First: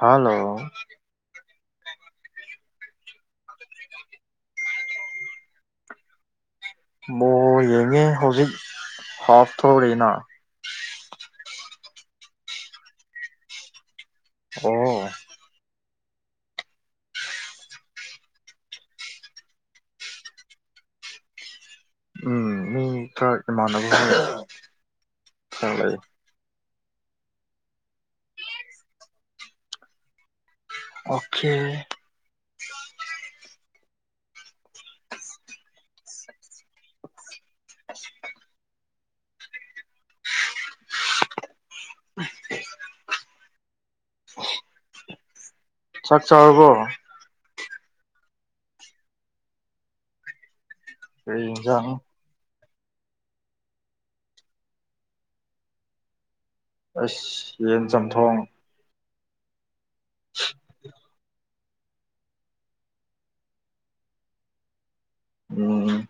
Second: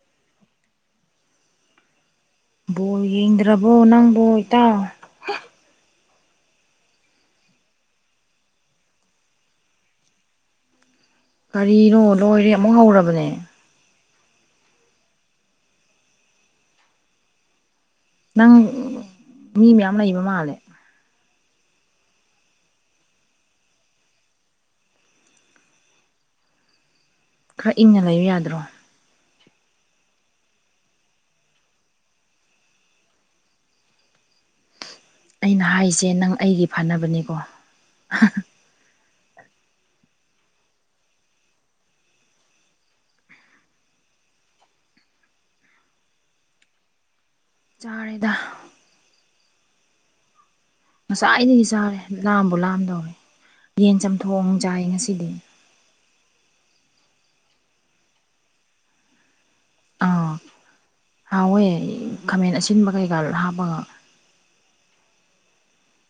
hello ꯕꯣꯜ ꯌꯦꯡꯗ꯭ꯔꯕꯣ ꯅꯪꯕꯣ ꯏꯇꯥꯎ ꯕꯣꯜ ꯌꯦꯡꯉꯦ ꯍꯧꯖꯤꯛ ꯍꯥꯞ ꯊꯣꯛꯔꯤꯅ ꯀꯔꯤꯅꯣ ꯂꯣꯏꯔꯦ ꯑꯃꯨꯛ ꯍꯧꯔꯕꯅꯦ ꯑꯣ ꯅꯪ ꯃꯤ ꯃꯌꯥꯝ ꯂꯩꯕ ꯃꯥꯜꯂꯦ ꯎꯝ ꯃꯤ ꯈꯔ ꯏꯃꯥꯟꯅꯕ [inaudible] ꯈꯔ ꯂꯩ ꯈꯔ ꯏꯪꯅ ꯂꯩꯌꯨ ꯌꯥꯗ꯭ꯔꯣ ꯑꯣꯛꯈꯦ ꯑꯩꯅ ꯍꯥꯏꯁꯦ ꯅꯪ ꯑꯩꯒꯤ ꯐꯅꯕꯅꯤꯀꯣ [unintelligible] ꯆꯥꯛ ꯆꯥꯔꯕꯣ ꯆꯥꯔꯦꯗꯥ ꯀꯔꯤ ꯉꯁꯥꯏꯗꯒꯤ ꯌꯦꯟꯖꯥꯡ ꯆꯥꯔꯦ ꯂꯥꯝꯕꯨ ꯂꯥꯝ ꯗꯧꯔꯦ ꯌꯦꯟ ꯆꯝꯊꯣꯡ ꯆꯥꯏ ꯉꯁꯤꯗꯤ ꯑꯩꯁ ꯌꯦꯟ ꯆꯝꯊꯣꯡ ꯑꯥ ꯁ [unintelligible] ꯍꯥꯎꯋꯦ ꯈꯥꯃꯦꯟ ꯑꯁꯤꯟꯕ ꯀꯩꯀꯥ ꯍꯥꯞꯄꯒ ꯎꯝ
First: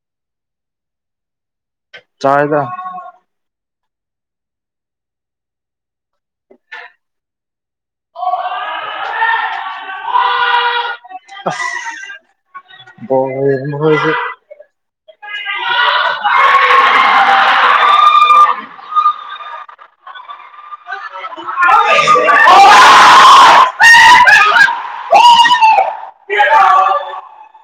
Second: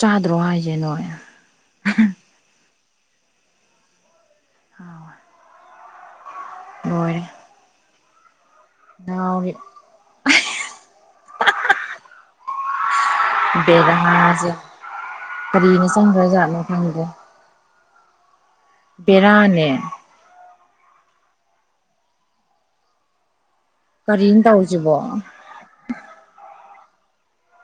ꯆꯥꯗ꯭ꯔꯣ ꯍꯥꯏꯖꯦ ꯅꯣꯏ ꯆꯥꯏꯗ ꯍꯥꯎꯋꯦ ꯂꯣꯏꯔꯦ ꯅꯥꯎꯔꯤ [unintelligible] ꯑꯁ ꯕꯦꯔꯔꯥ ꯖꯦ ꯀꯔꯤꯅ ꯆꯪꯈ꯭ꯔꯖꯥꯠꯅꯣ ꯈꯪꯗꯦ ꯕꯦꯔꯥꯅꯦ ꯀꯔꯤꯅ ꯇꯧꯌꯤꯖꯤꯕꯣ [unintelligible]